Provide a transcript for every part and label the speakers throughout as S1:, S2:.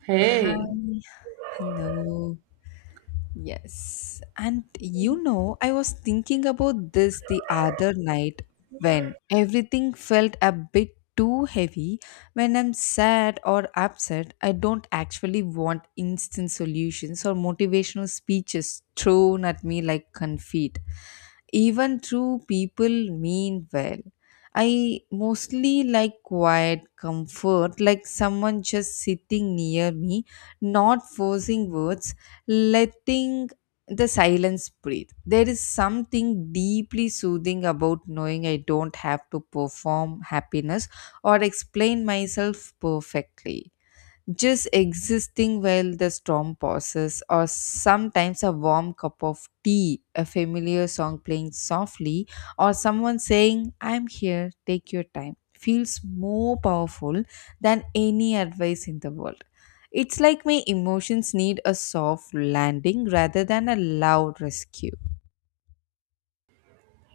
S1: Hey,
S2: Hi. Hello. Yes. And you know, I was thinking about this the other night when everything felt a bit too heavy. When I'm sad or upset, I don't actually want instant solutions or motivational speeches thrown at me like confit even true people mean well. I mostly like quiet comfort, like someone just sitting near me, not forcing words, letting the silence breathe. There is something deeply soothing about knowing I don't have to perform happiness or explain myself perfectly just existing while the storm passes, or sometimes a warm cup of tea, a familiar song playing softly, or someone saying, I'm here, take your time, feels more powerful than any advice in the world. It's like my emotions need a soft landing rather than a loud rescue.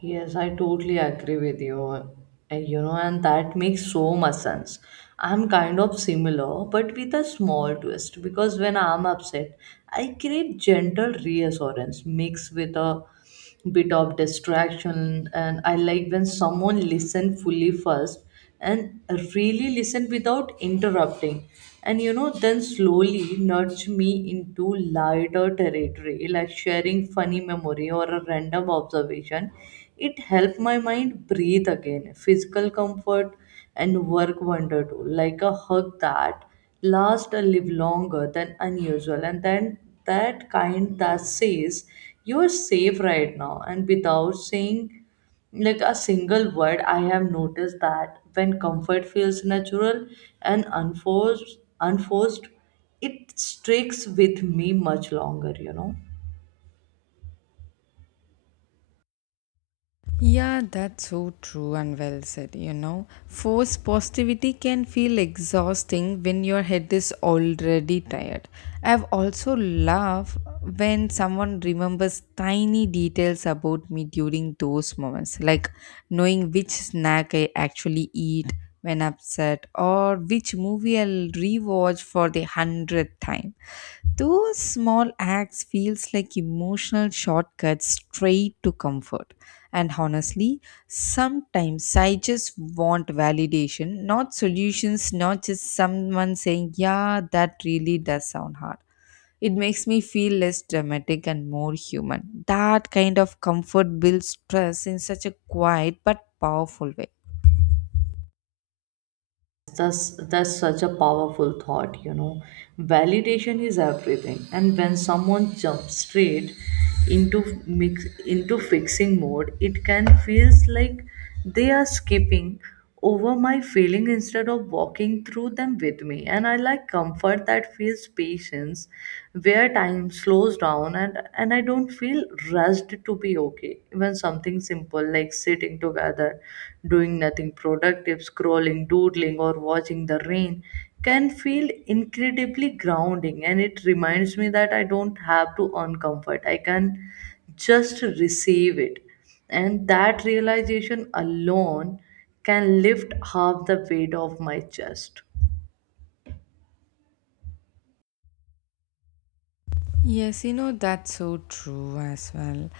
S1: yes, I totally agree with you. And, you know, and that makes so much sense. I'm kind of similar, but with a small twist because when I'm upset, I crave gentle reassurance mixed with a bit of distraction. And I like when someone listens fully first and really listen without interrupting. And then slowly nudge me into lighter territory, like sharing funny memory or a random observation. It helped my mind breathe again. Physical comfort and work wonder too, like a hug that lasts a live longer than unusual, and then that kind that says you're safe right now, and without saying like a single word. I have noticed that when comfort feels natural and unforced, it sticks with me much longer.
S2: Yeah, that's so true and well said. You know, force positivity can feel exhausting when your head is already tired. I've also laughed when someone remembers tiny details about me during those moments, like knowing which snack I actually eat when upset or which movie I'll rewatch for the hundredth time. Those small acts feels like emotional shortcuts straight to comfort. And honestly, sometimes I just want validation, not solutions, not just someone saying, yeah, that really does sound hard. It makes me feel less dramatic and more human. That kind of comfort builds trust in such a quiet but powerful way.
S1: That's such a powerful thought. Validation is everything, and when someone jumps straight into mix into fixing mode, it can feels like they are skipping over my feeling instead of walking through them with me. And I like comfort that feels patience, where time slows down, and I don't feel rushed to be okay. Even something simple like sitting together, doing nothing productive, scrolling, doodling, or watching the rain can feel incredibly grounding. And it reminds me that I don't have to earn comfort, I can just receive it. And that realization alone can lift half the weight off my chest.
S2: Yes, you know, that's so true as well.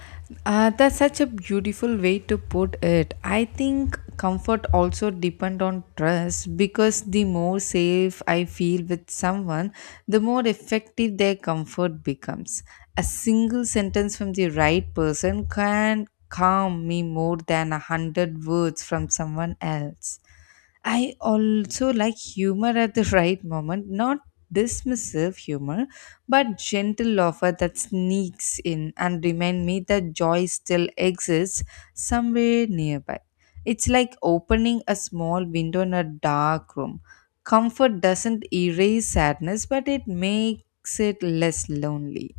S2: That's such a beautiful way to put it. I think comfort also depend on trust because the more safe I feel with someone, the more effective their comfort becomes. A single sentence from the right person can calm me more than a hundred words from someone else. I also like humor at the right moment, not dismissive humor, but gentle offer that sneaks in and remind me that joy still exists somewhere nearby. It's like opening a small window in a dark room. Comfort doesn't erase sadness, but it makes it less lonely.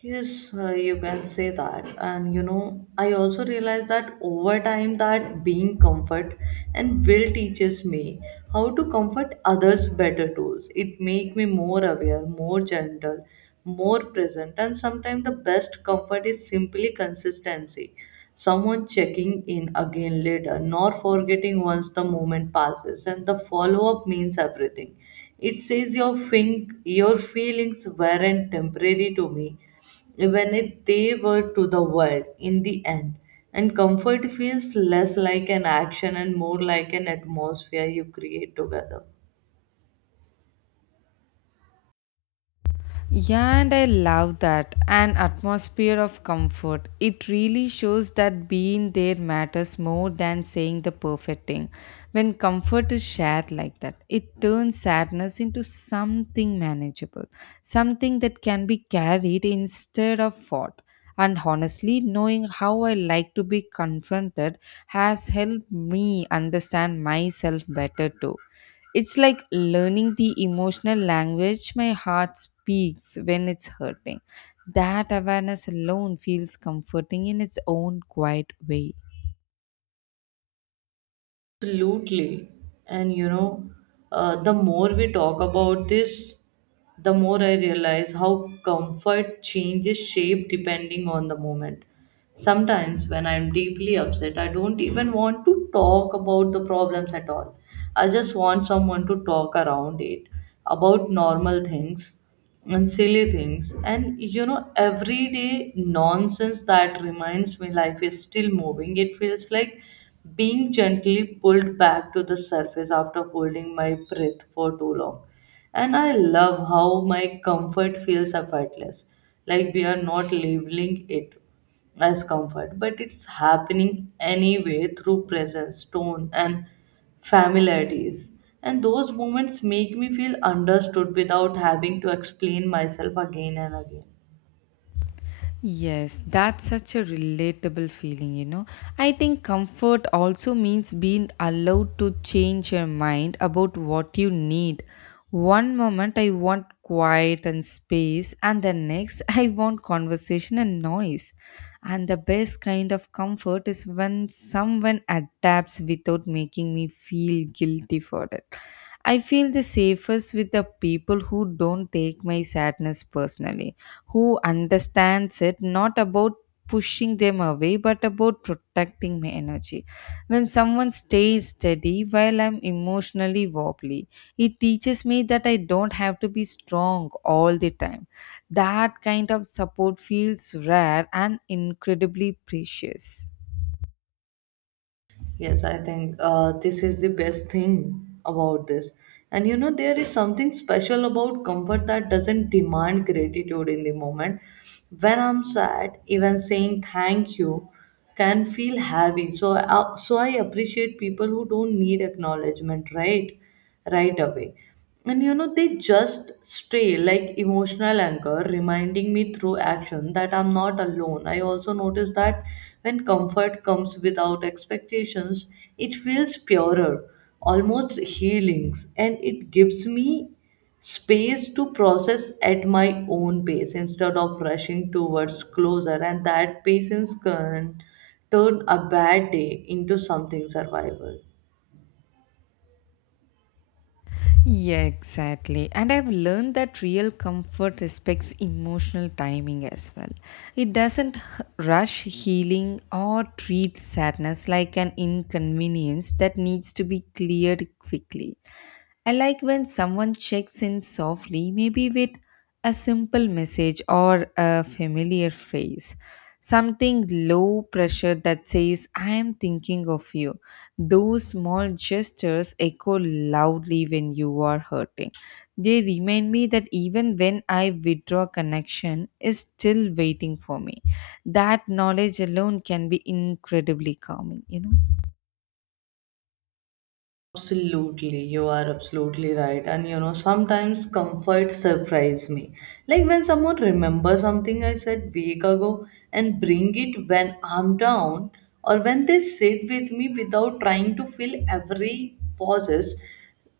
S1: Yes, you can say that. And you know, I also realized that over time that being comfort and will teaches me how to comfort others better tools. It make me more aware, more gentle, more present, and sometimes the best comfort is simply consistency. Someone checking in again later, nor forgetting once the moment passes, and the follow up means everything. It says your your feelings weren't temporary to me, even if they were to the world in the end. And comfort feels less like an action and more like an atmosphere you create together.
S2: Yeah, and I love that. An atmosphere of comfort. It really shows that being there matters more than saying the perfect thing. When comfort is shared like that, it turns sadness into something manageable, something that can be carried instead of fought. And honestly, knowing how I like to be confronted has helped me understand myself better too. It's like learning the emotional language my heart speaks when it's hurting. That awareness alone feels comforting in its own quiet way.
S1: Absolutely. And you know, the more we talk about this, the more I realize how comfort changes shape depending on the moment. Sometimes, when I'm deeply upset, I don't even want to talk about the problems at all. I just want someone to talk around it, about normal things and silly things, and everyday nonsense that reminds me life is still moving. It feels like being gently pulled back to the surface after holding my breath for too long. And I love how my comfort feels effortless, like we are not labeling it as comfort, but it's happening anyway through presence, tone, and familiarities. And those moments make me feel understood without having to explain myself again and again.
S2: Yes, that's such a relatable feeling, you know. I think comfort also means being allowed to change your mind about what you need. One moment I want quiet and space, and the next I want conversation and noise. And the best kind of comfort is when someone adapts without making me feel guilty for it. I feel the safest with the people who don't take my sadness personally, who understands it not about pushing them away but about protecting my energy. When someone stays steady while I'm emotionally wobbly, it teaches me that I don't have to be strong all the time. That kind of support feels rare and incredibly precious.
S1: Yes, I think this is the best thing about this. And you know, there is something special about comfort that doesn't demand gratitude in the moment. When I'm sad, even saying thank you can feel heavy. So I appreciate people who don't need acknowledgement right away. And you know, they just stray like emotional anchor, reminding me through action that I'm not alone. I also notice that when comfort comes without expectations, it feels purer, almost healings, and it gives me space to process at my own pace instead of rushing towards closer. And that patience can turn a bad day into something survival.
S2: Yeah, exactly. And I've learned that real comfort respects emotional timing as well. It doesn't rush healing or treat sadness like an inconvenience that needs to be cleared quickly. I like when someone checks in softly, maybe with a simple message or a familiar phrase. Something low pressure that says, I am thinking of you. Those small gestures echo loudly when you are hurting. They remind me that even when I withdraw connection is still waiting for me. That knowledge alone can be incredibly calming, you know.
S1: Absolutely, you are absolutely right. And you know, sometimes comfort surprise me. Like when someone remembers something I said week ago and bring it when I'm down, or when they sit with me without trying to fill every pauses.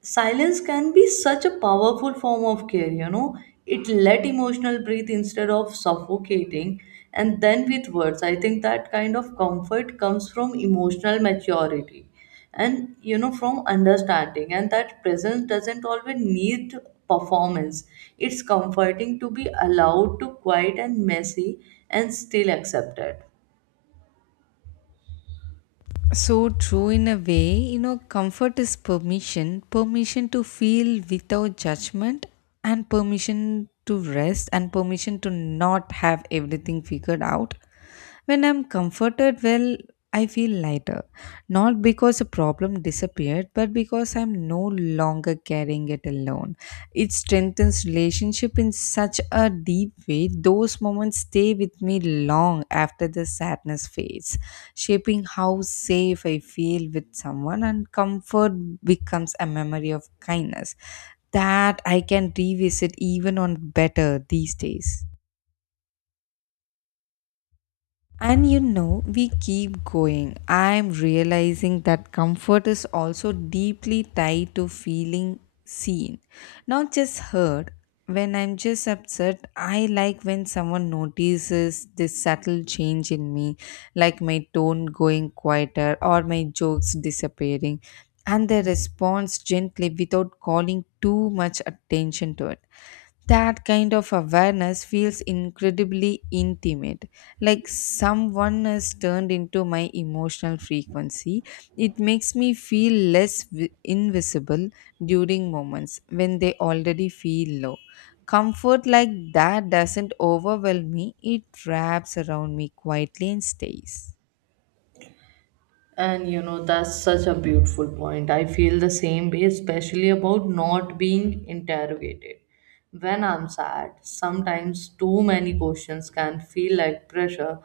S1: Silence can be such a powerful form of care, you know. It let emotional breathe instead of suffocating. And then with words, I think that kind of comfort comes from emotional maturity, and from understanding, and that presence doesn't always need performance. It's comforting to be allowed to quiet and messy and still accepted.
S2: So true in a way, you know, comfort is permission, permission to feel without judgment, and permission to rest, and permission to not have everything figured out. When I'm comforted, well, I feel lighter, not because a problem disappeared, but because I'm no longer carrying it alone. It strengthens relationship in such a deep way. Those moments stay with me long after the sadness fades, shaping how safe I feel with someone and comfort becomes a memory of kindness that I can revisit even on better these days. And you know, we keep going. I'm realizing that comfort is also deeply tied to feeling seen, not just heard. When I'm just upset, I like when someone notices this subtle change in me, like my tone going quieter or my jokes disappearing, and they responds gently without calling too much attention to it. That kind of awareness feels incredibly intimate, like someone has turned into my emotional frequency. It makes me feel less invisible during moments when they already feel low. Comfort like that doesn't overwhelm me, it wraps around me quietly and stays.
S1: And that's such a beautiful point. I feel the same way, especially about not being interrogated when I'm sad. Sometimes too many questions can feel like pressure,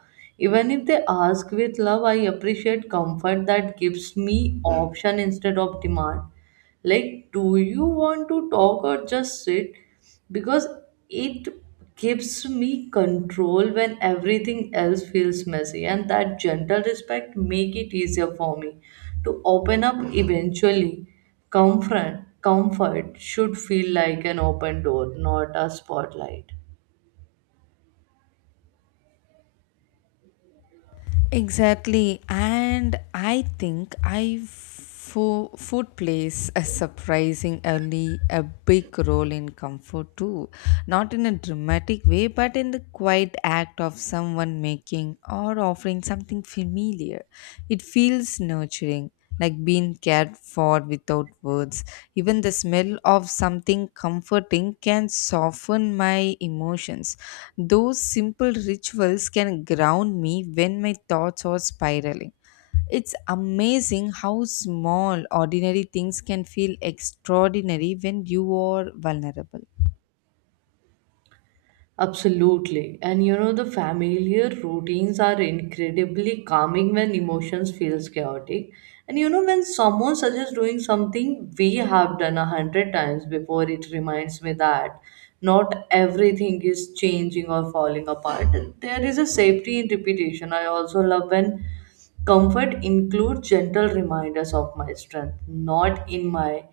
S1: even if they ask with love. I appreciate comfort that gives me option instead of demand. Like, do you want to talk or just sit? Because it gives me control when everything else feels messy, and that gentle respect make it easier for me to open up eventually. Comfort should feel like an open door, not a spotlight.
S2: Exactly. And I think food plays a surprising early a big role in comfort too. Not in a dramatic way, but in the quiet act of someone making or offering something familiar. It feels nurturing like being cared for without words. Even the smell of something comforting can soften my emotions. Those simple rituals can ground me when my thoughts are spiraling. It's amazing how small, ordinary things can feel extraordinary when you are vulnerable.
S1: Absolutely. And you know, the familiar routines are incredibly calming when emotions feels chaotic. And you know, when someone suggests doing something we have done a hundred times before, it reminds me that not everything is changing or falling apart. There is a safety in repetition. I also love when comfort includes gentle reminders of my strength, not in my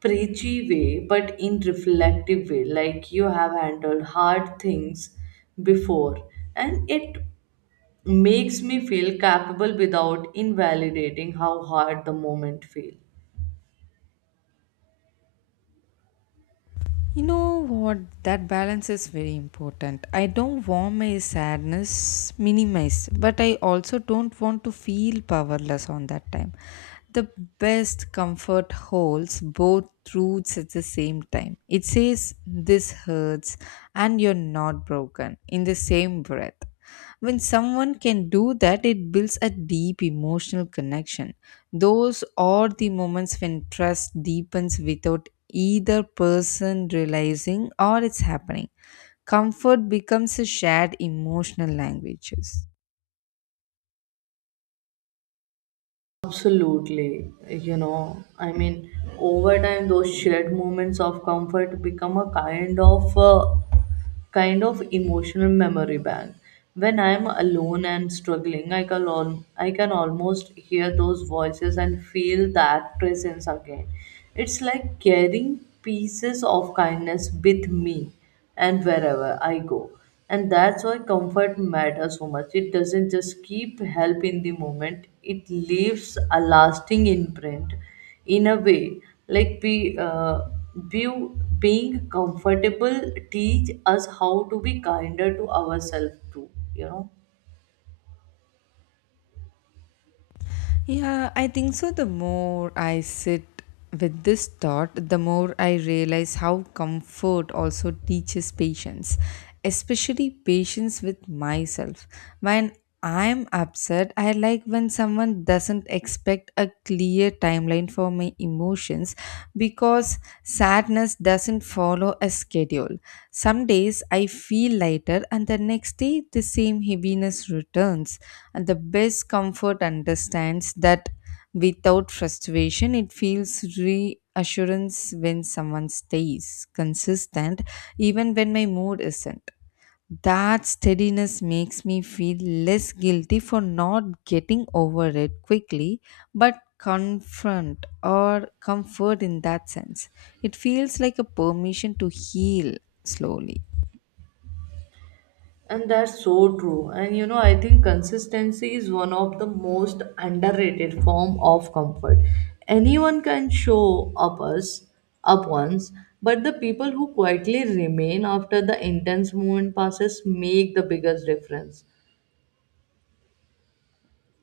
S1: preachy way, but in reflective way, like you have handled hard things before, and it makes me feel capable without invalidating how hard the moment feel.
S2: You know what? That balance is very important. I don't want my sadness minimized, but I also don't want to feel powerless on that time. The best comfort holds both truths at the same time. It says, this hurts, and you're not broken in the same breath. When someone can do that, it builds a deep emotional connection. Those are the moments when trust deepens without either person realizing or it's happening. Comfort becomes a shared emotional languages.
S1: Absolutely. You know, I mean, over time, those shared moments of comfort become a kind of kind of emotional memory bank. When I'm alone and struggling, I can almost hear those voices and feel that presence again. It's like carrying pieces of kindness with me and wherever I go. And that's why comfort matters so much. It doesn't just keep help in the moment, it leaves a lasting imprint in a way. Like be, uh, be, being comfortable teach us how to be kinder to ourselves too, you know.
S2: Yeah, I think so. The more I sit with this thought, the more I realize how comfort also teaches patience, especially patience with myself. When I'm upset, I like when someone doesn't expect a clear timeline for my emotions because sadness doesn't follow a schedule. Some days I feel lighter, and the next day the same heaviness returns. And the best comfort understands that without frustration, it feels reassurance when someone stays consistent, even when my mood isn't. That steadiness makes me feel less guilty for not getting over it quickly, but confront or comfort in that sense. It feels like a permission to heal slowly.
S1: And that's so true. And you know, I think consistency is one of the most underrated form of comfort. Anyone can show up us up once, but the people who quietly remain after the intense moment passes make the biggest difference.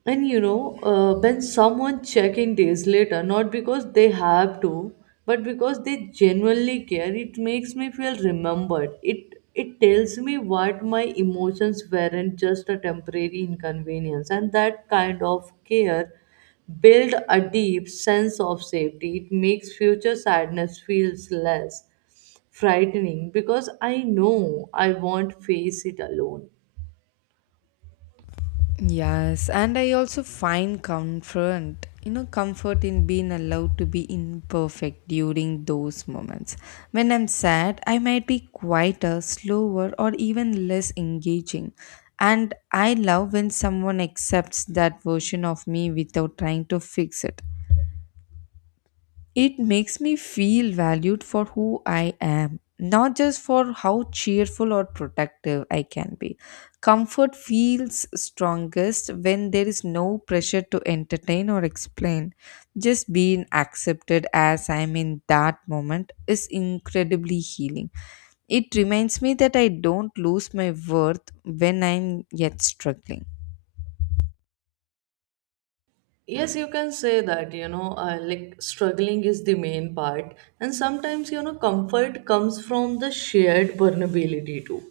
S1: And you know, when someone check in days later, not because they have to, but because they genuinely care, it makes me feel remembered. It tells me what my emotions weren't just a temporary inconvenience, and that kind of care build a deep sense of safety. It makes future sadness feels less frightening because I know I won't face it alone.
S2: Yes, and I also find comfort, you know, comfort in being allowed to be imperfect during those moments. When I'm sad, I might be quieter, slower, or even less engaging. And I love when someone accepts that version of me without trying to fix it. It makes me feel valued for who I am, not just for how cheerful or protective I can be. Comfort feels strongest when there is no pressure to entertain or explain. Just being accepted as I am in that moment is incredibly healing. It reminds me that I don't lose my worth when I'm yet struggling.
S1: Yes, you can say that, you know. Like struggling is the main part, and sometimes, you know, comfort comes from the shared vulnerability too.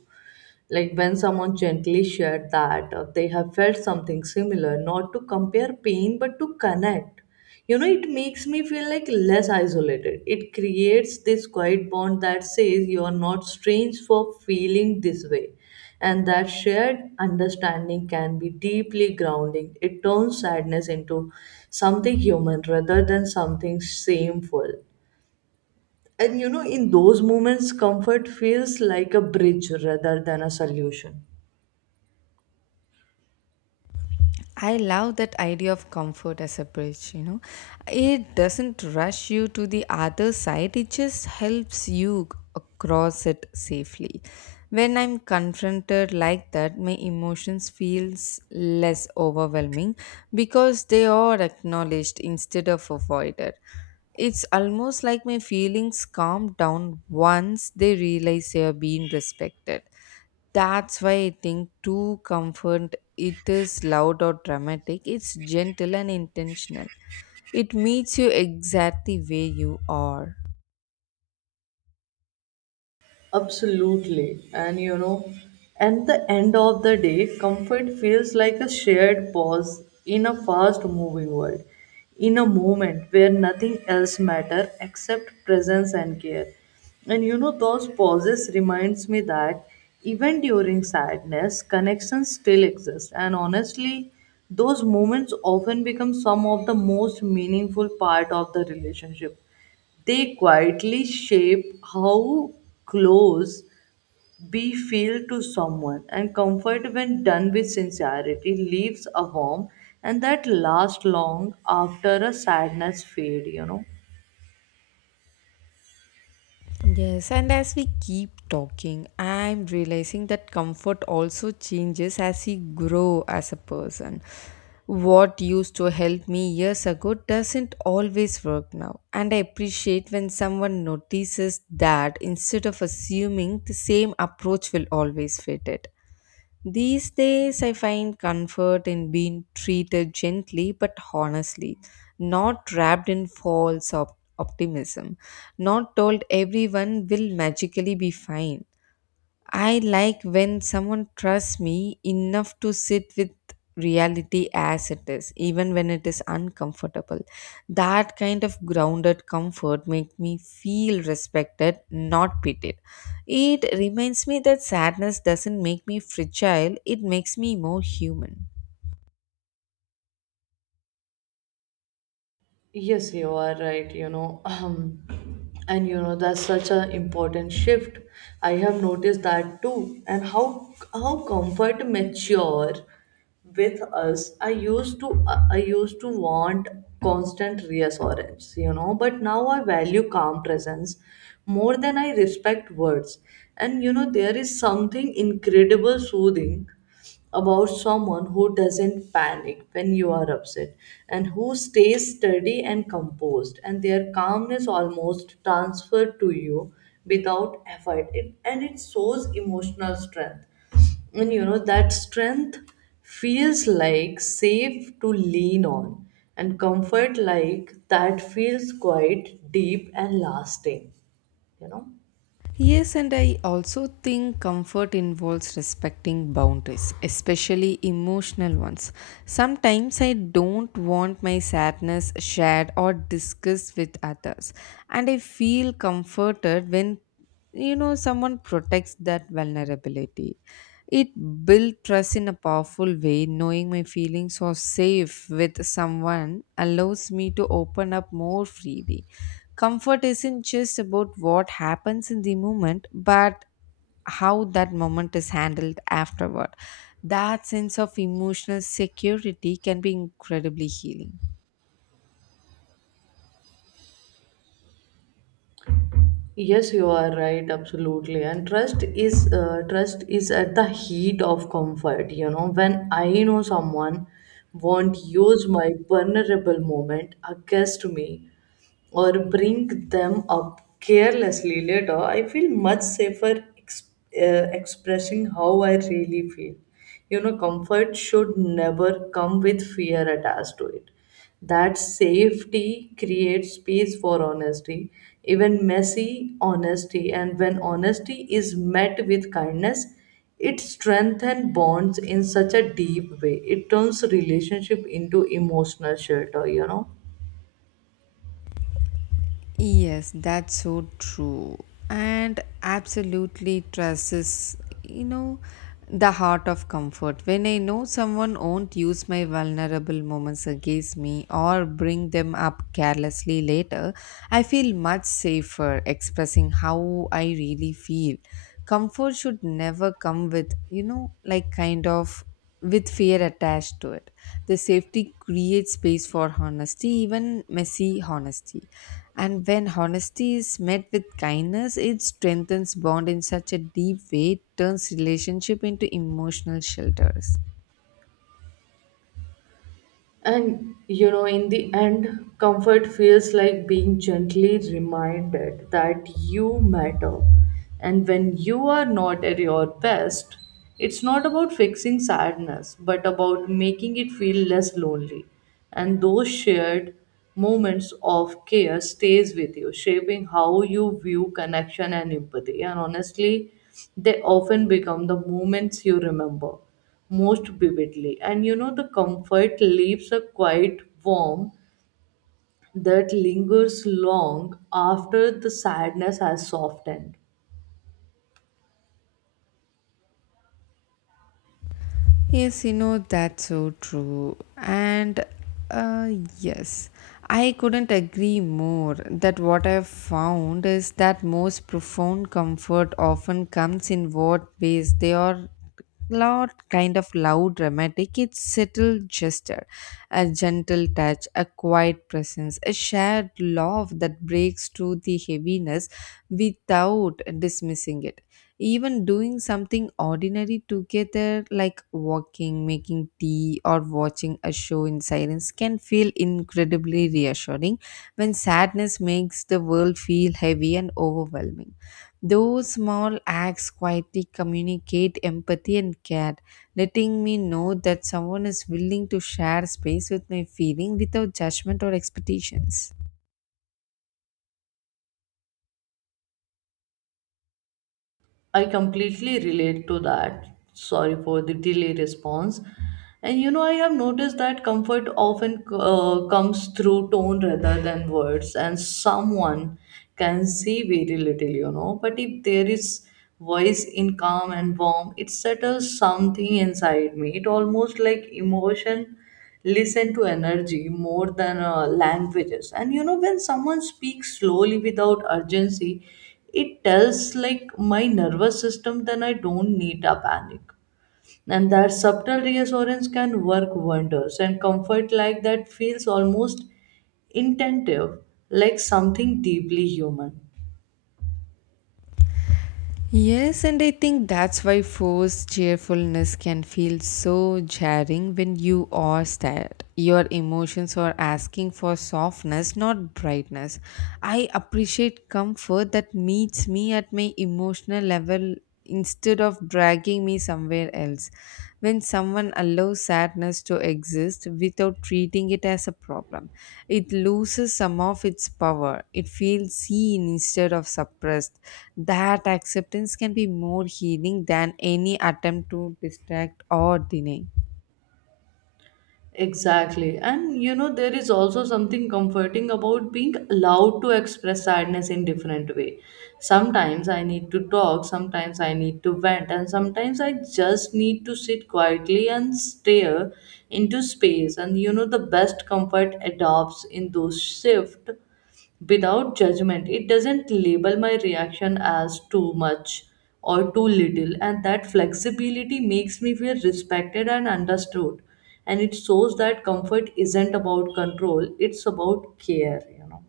S1: Like when someone gently shared that they have felt something similar, not to compare pain but to connect. You know, it makes me feel like less isolated. It creates this quiet bond that says you are not strange for feeling this way. And that shared understanding can be deeply grounding. It turns sadness into something human rather than something shameful. And you know, in those moments, comfort feels like a bridge rather than a solution.
S2: I love that idea of comfort as a bridge, you know. It doesn't rush you to the other side, it just helps you across it safely. When I'm confronted like that, my emotions feels less overwhelming because they are acknowledged instead of avoided. It's almost like my feelings calm down once they realize they are being respected. That's why I think too comfort it is loud or dramatic. It's gentle and intentional. It meets you exactly where you are.
S1: Absolutely. And you know, at the end of the day, comfort feels like a shared pause in a fast moving world, in a moment where nothing else matters except presence and care. And you know, those pauses reminds me that even during sadness, connections still exist. And honestly, those moments often become some of the most meaningful part of the relationship. They quietly shape how close we feel to someone, and comfort, when done with sincerity, leaves a warmth, and that lasts long after a sadness fade. You know.
S2: Yes, and as we keep talking, I'm realizing that comfort also changes as you grow as a person. What used to help me years ago doesn't always work now, and I appreciate when someone notices that instead of assuming the same approach will always fit it. These days, I find comfort in being treated gently but honestly, not wrapped in false optimism, not told everyone will magically be fine. I like when someone trusts me enough to sit with reality as it is, even when it is uncomfortable. That kind of grounded comfort makes me feel respected, not pitied. It reminds me that sadness doesn't make me fragile, it makes me more human.
S1: Yes, you are right, you know. And you know that's such an important shift. I have noticed that too. And how comfort mature with us. I used to want constant reassurance, you know, but now I value calm presence more than I respect words. And you know, there is something incredible soothing about someone who doesn't panic when you are upset and who stays steady and composed, and their calmness almost transferred to you without effort it, and it shows emotional strength. And you know that strength feels like safe to lean on, and comfort like that feels quite deep and lasting, you know.
S2: Yes, and I also think comfort involves respecting boundaries, especially emotional ones. Sometimes I don't want my sadness shared or discussed with others, and I feel comforted when you know someone protects that vulnerability. It built trust in a powerful way. Knowing my feelings are safe with someone allows me to open up more freely. Comfort isn't just about what happens in the moment, but how that moment is handled afterward. That sense of emotional security can be incredibly healing.
S1: Yes, you are right, absolutely. And trust is trust is at the heat of comfort. You know, when I know someone won't use my vulnerable moment against me, or bring them up carelessly later, I feel much safer expressing how I really feel. You know, comfort should never come with fear attached to it. That safety creates space for honesty, even messy honesty. And when honesty is met with kindness, it strengthens bonds in such a deep way. It turns relationship into emotional shelter, you know.
S2: Yes, that's so true. And absolutely trust is, you know, the heart of comfort. When I know someone won't use my vulnerable moments against me or bring them up carelessly later, I feel much safer expressing how I really feel. Comfort should never come with, you know, like kind of with fear attached to it. The safety creates space for honesty, even messy honesty. And when honesty is met with kindness, it strengthens bond in such a deep way, it turns relationship into emotional shelters.
S1: And you know, in the end, comfort feels like being gently reminded that you matter. And when you are not at your best, it's not about fixing sadness, but about making it feel less lonely. And those shared moments of care stays with you, shaping how you view connection and empathy. And honestly, they often become the moments you remember most vividly. And you know, the comfort leaves a quiet warmth that lingers long after the sadness has softened.
S2: Yes, you know, that's so true. And uh, yes, I couldn't agree more that what I've found is that most profound comfort often comes in what ways they are not kind of loud dramatic, it's subtle gesture, a gentle touch, a quiet presence, a shared love that breaks through the heaviness without dismissing it. Even doing something ordinary together, like walking, making tea, or watching a show in silence, can feel incredibly reassuring when sadness makes the world feel heavy and overwhelming. Those small acts quietly communicate empathy and care, letting me know that someone is willing to share space with my feeling without judgment or expectations.
S1: I completely relate to that. Sorry for the delay response. And you know, I have noticed that comfort often comes through tone rather than words, and someone can see very little, you know. But if there is voice in calm and warm, it settles something inside me. It almost like emotion listen to energy more than languages. And you know, when someone speaks slowly without urgency, it tells like my nervous system then I don't need a panic. And that subtle reassurance can work wonders, and comfort like that feels almost intentive, like something deeply human.
S2: Yes, and I think that's why forced cheerfulness can feel so jarring when you are sad. Your emotions are asking for softness, not brightness. I appreciate comfort that meets me at my emotional level instead of dragging me somewhere else. When someone allows sadness to exist without treating it as a problem, it loses some of its power. It feels seen instead of suppressed. That acceptance can be more healing than any attempt to distract or deny.
S1: Exactly. And you know, there is also something comforting about being allowed to express sadness in different way. Sometimes I need to talk, sometimes I need to vent, and sometimes I just need to sit quietly and stare into space. And you know, the best comfort adopts in those shift without judgment. It doesn't label my reaction as too much or too little, and that flexibility makes me feel respected and understood. And it shows that comfort isn't about control, it's about care, you know.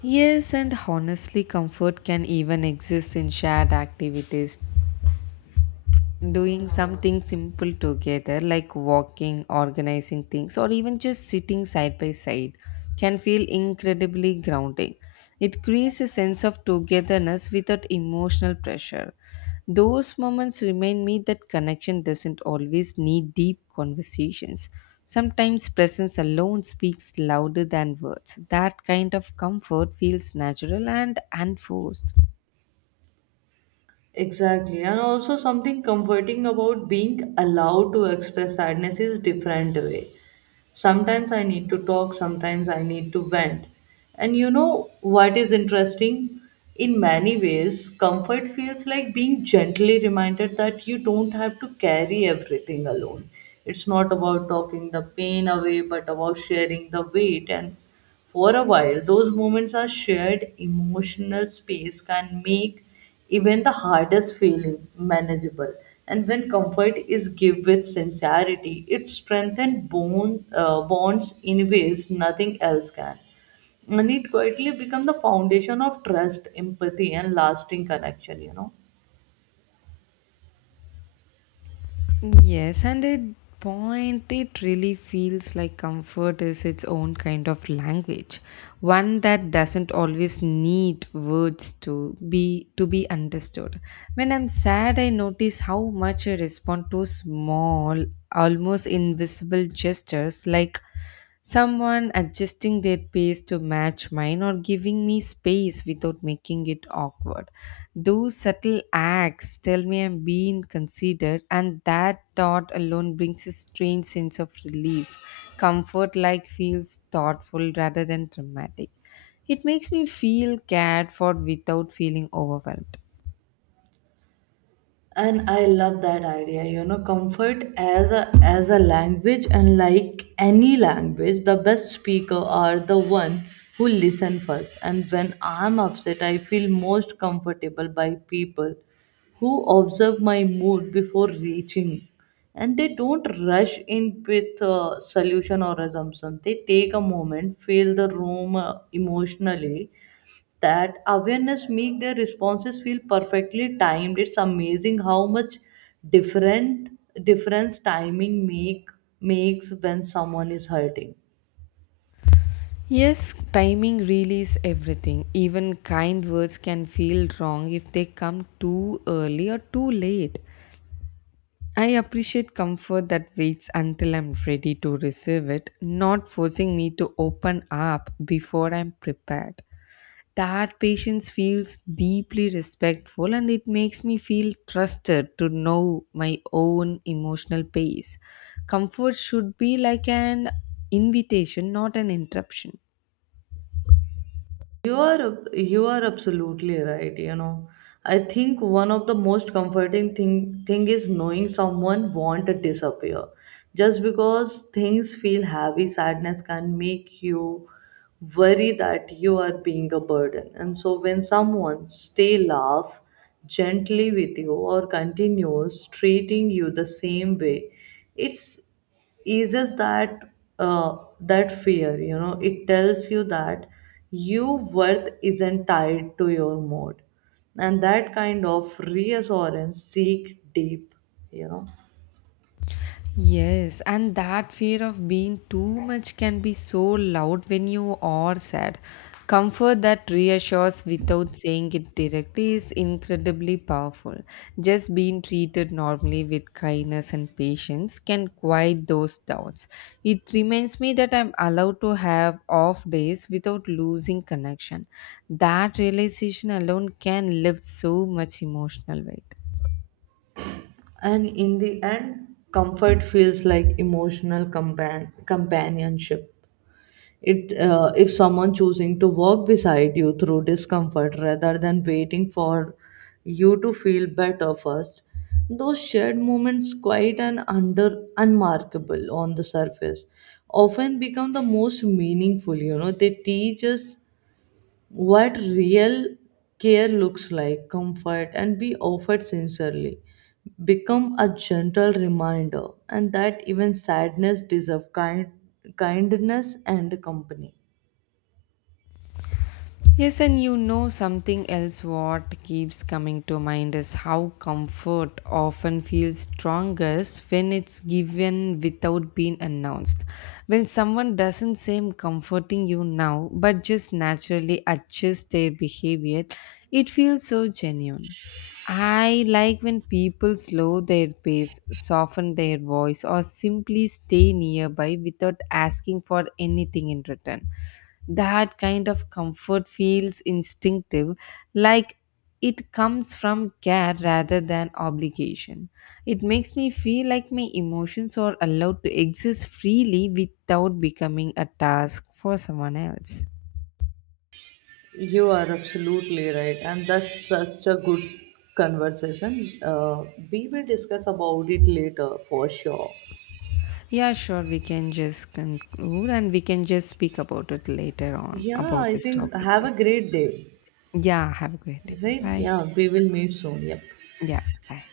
S2: Yes, and honestly, comfort can even exist in shared activities, doing something simple together like walking, organizing things, or even just sitting side by side can feel incredibly grounding. It creates a sense of togetherness without emotional pressure. Those moments remind me that connection doesn't always need deep conversations. Sometimes presence alone speaks louder than words. That kind of comfort feels natural and unforced.
S1: Exactly. And also something comforting about being allowed to express sadness is different way. Sometimes I need to talk, sometimes I need to vent. And you know what is interesting? In many ways, comfort feels like being gently reminded that you don't have to carry everything alone. It's not about talking the pain away, but about sharing the weight, and for a while, those moments are shared emotional space can make even the hardest feeling manageable. And when comfort is given with sincerity, it strengthens bonds in ways nothing else can. And it quietly becomes the foundation of trust, empathy, and lasting connection, you know.
S2: Yes, and at point it really feels like comfort is its own kind of language, one that doesn't always need words to be understood. When I'm sad, I notice how much I respond to small, almost invisible gestures like someone adjusting their pace to match mine or giving me space without making it awkward. Those subtle acts tell me I'm being considered, and that thought alone brings a strange sense of relief. Comfort like feels thoughtful rather than dramatic. It makes me feel cared for without feeling overwhelmed.
S1: And I love that idea, you know, comfort as a language, and like any language the best speaker are the one who listen first. And when I'm upset, I feel most comfortable by people who observe my mood before reaching. And they don't rush in with a solution or assumption. They take a moment, feel the room emotionally. That awareness make their responses feel perfectly timed. It's amazing how much different difference timing makes when someone is hurting.
S2: Yes, timing really is everything. Even kind words can feel wrong if they come too early or too late. I appreciate comfort that waits until I'm ready to receive it, not forcing me to open up before I'm prepared. That patience feels deeply respectful, and it makes me feel trusted to know my own emotional pace. Comfort should be like an invitation, not an interruption.
S1: You are absolutely right. You know, I think one of the most comforting thing is knowing someone won't disappear just because things feel heavy. Sadness can make you worry that you are being a burden. And so when someone stay laugh gently with you, or continues treating you the same way, it's eases that that fear, you know. It tells you that your worth isn't tied to your mood, and that kind of reassurance seek deep, you know.
S2: Yes, and that fear of being too much can be so loud when you are sad. Comfort that reassures without saying it directly is incredibly powerful. Just being treated normally with kindness and patience can quiet those doubts. It reminds me that I'm allowed to have off days without losing connection. That realization alone can lift so much emotional weight.
S1: And in the end, comfort feels like emotional companionship. It if someone choosing to walk beside you through discomfort rather than waiting for you to feel better first. Those shared moments quite and under unmarkable on the surface often become the most meaningful, you know. They teach us what real care looks like. Comfort and be offered sincerely become a gentle reminder, and that even sadness deserve kindness and company.
S2: Yes, and you know something else, what keeps coming to mind is how comfort often feels strongest when it's given without being announced. When someone doesn't seem comforting you now but just naturally adjusts their behavior, it feels so genuine. I like when people slow their pace, soften their voice, or simply stay nearby without asking for anything in return. That kind of comfort feels instinctive, like it comes from care rather than obligation. It makes me feel like my emotions are allowed to exist freely without becoming a task for someone else.
S1: You are absolutely right, and that's such a good conversation. We will discuss about it later for sure.
S2: Yeah, sure. We can just conclude and we can just speak about it later on
S1: Yeah,
S2: about
S1: I
S2: this
S1: think
S2: topic.
S1: have a great day.
S2: Yeah, have a great day. Bye
S1: Right?
S2: bye.
S1: Yeah, we will meet soon. Yep.
S2: Yeah, bye.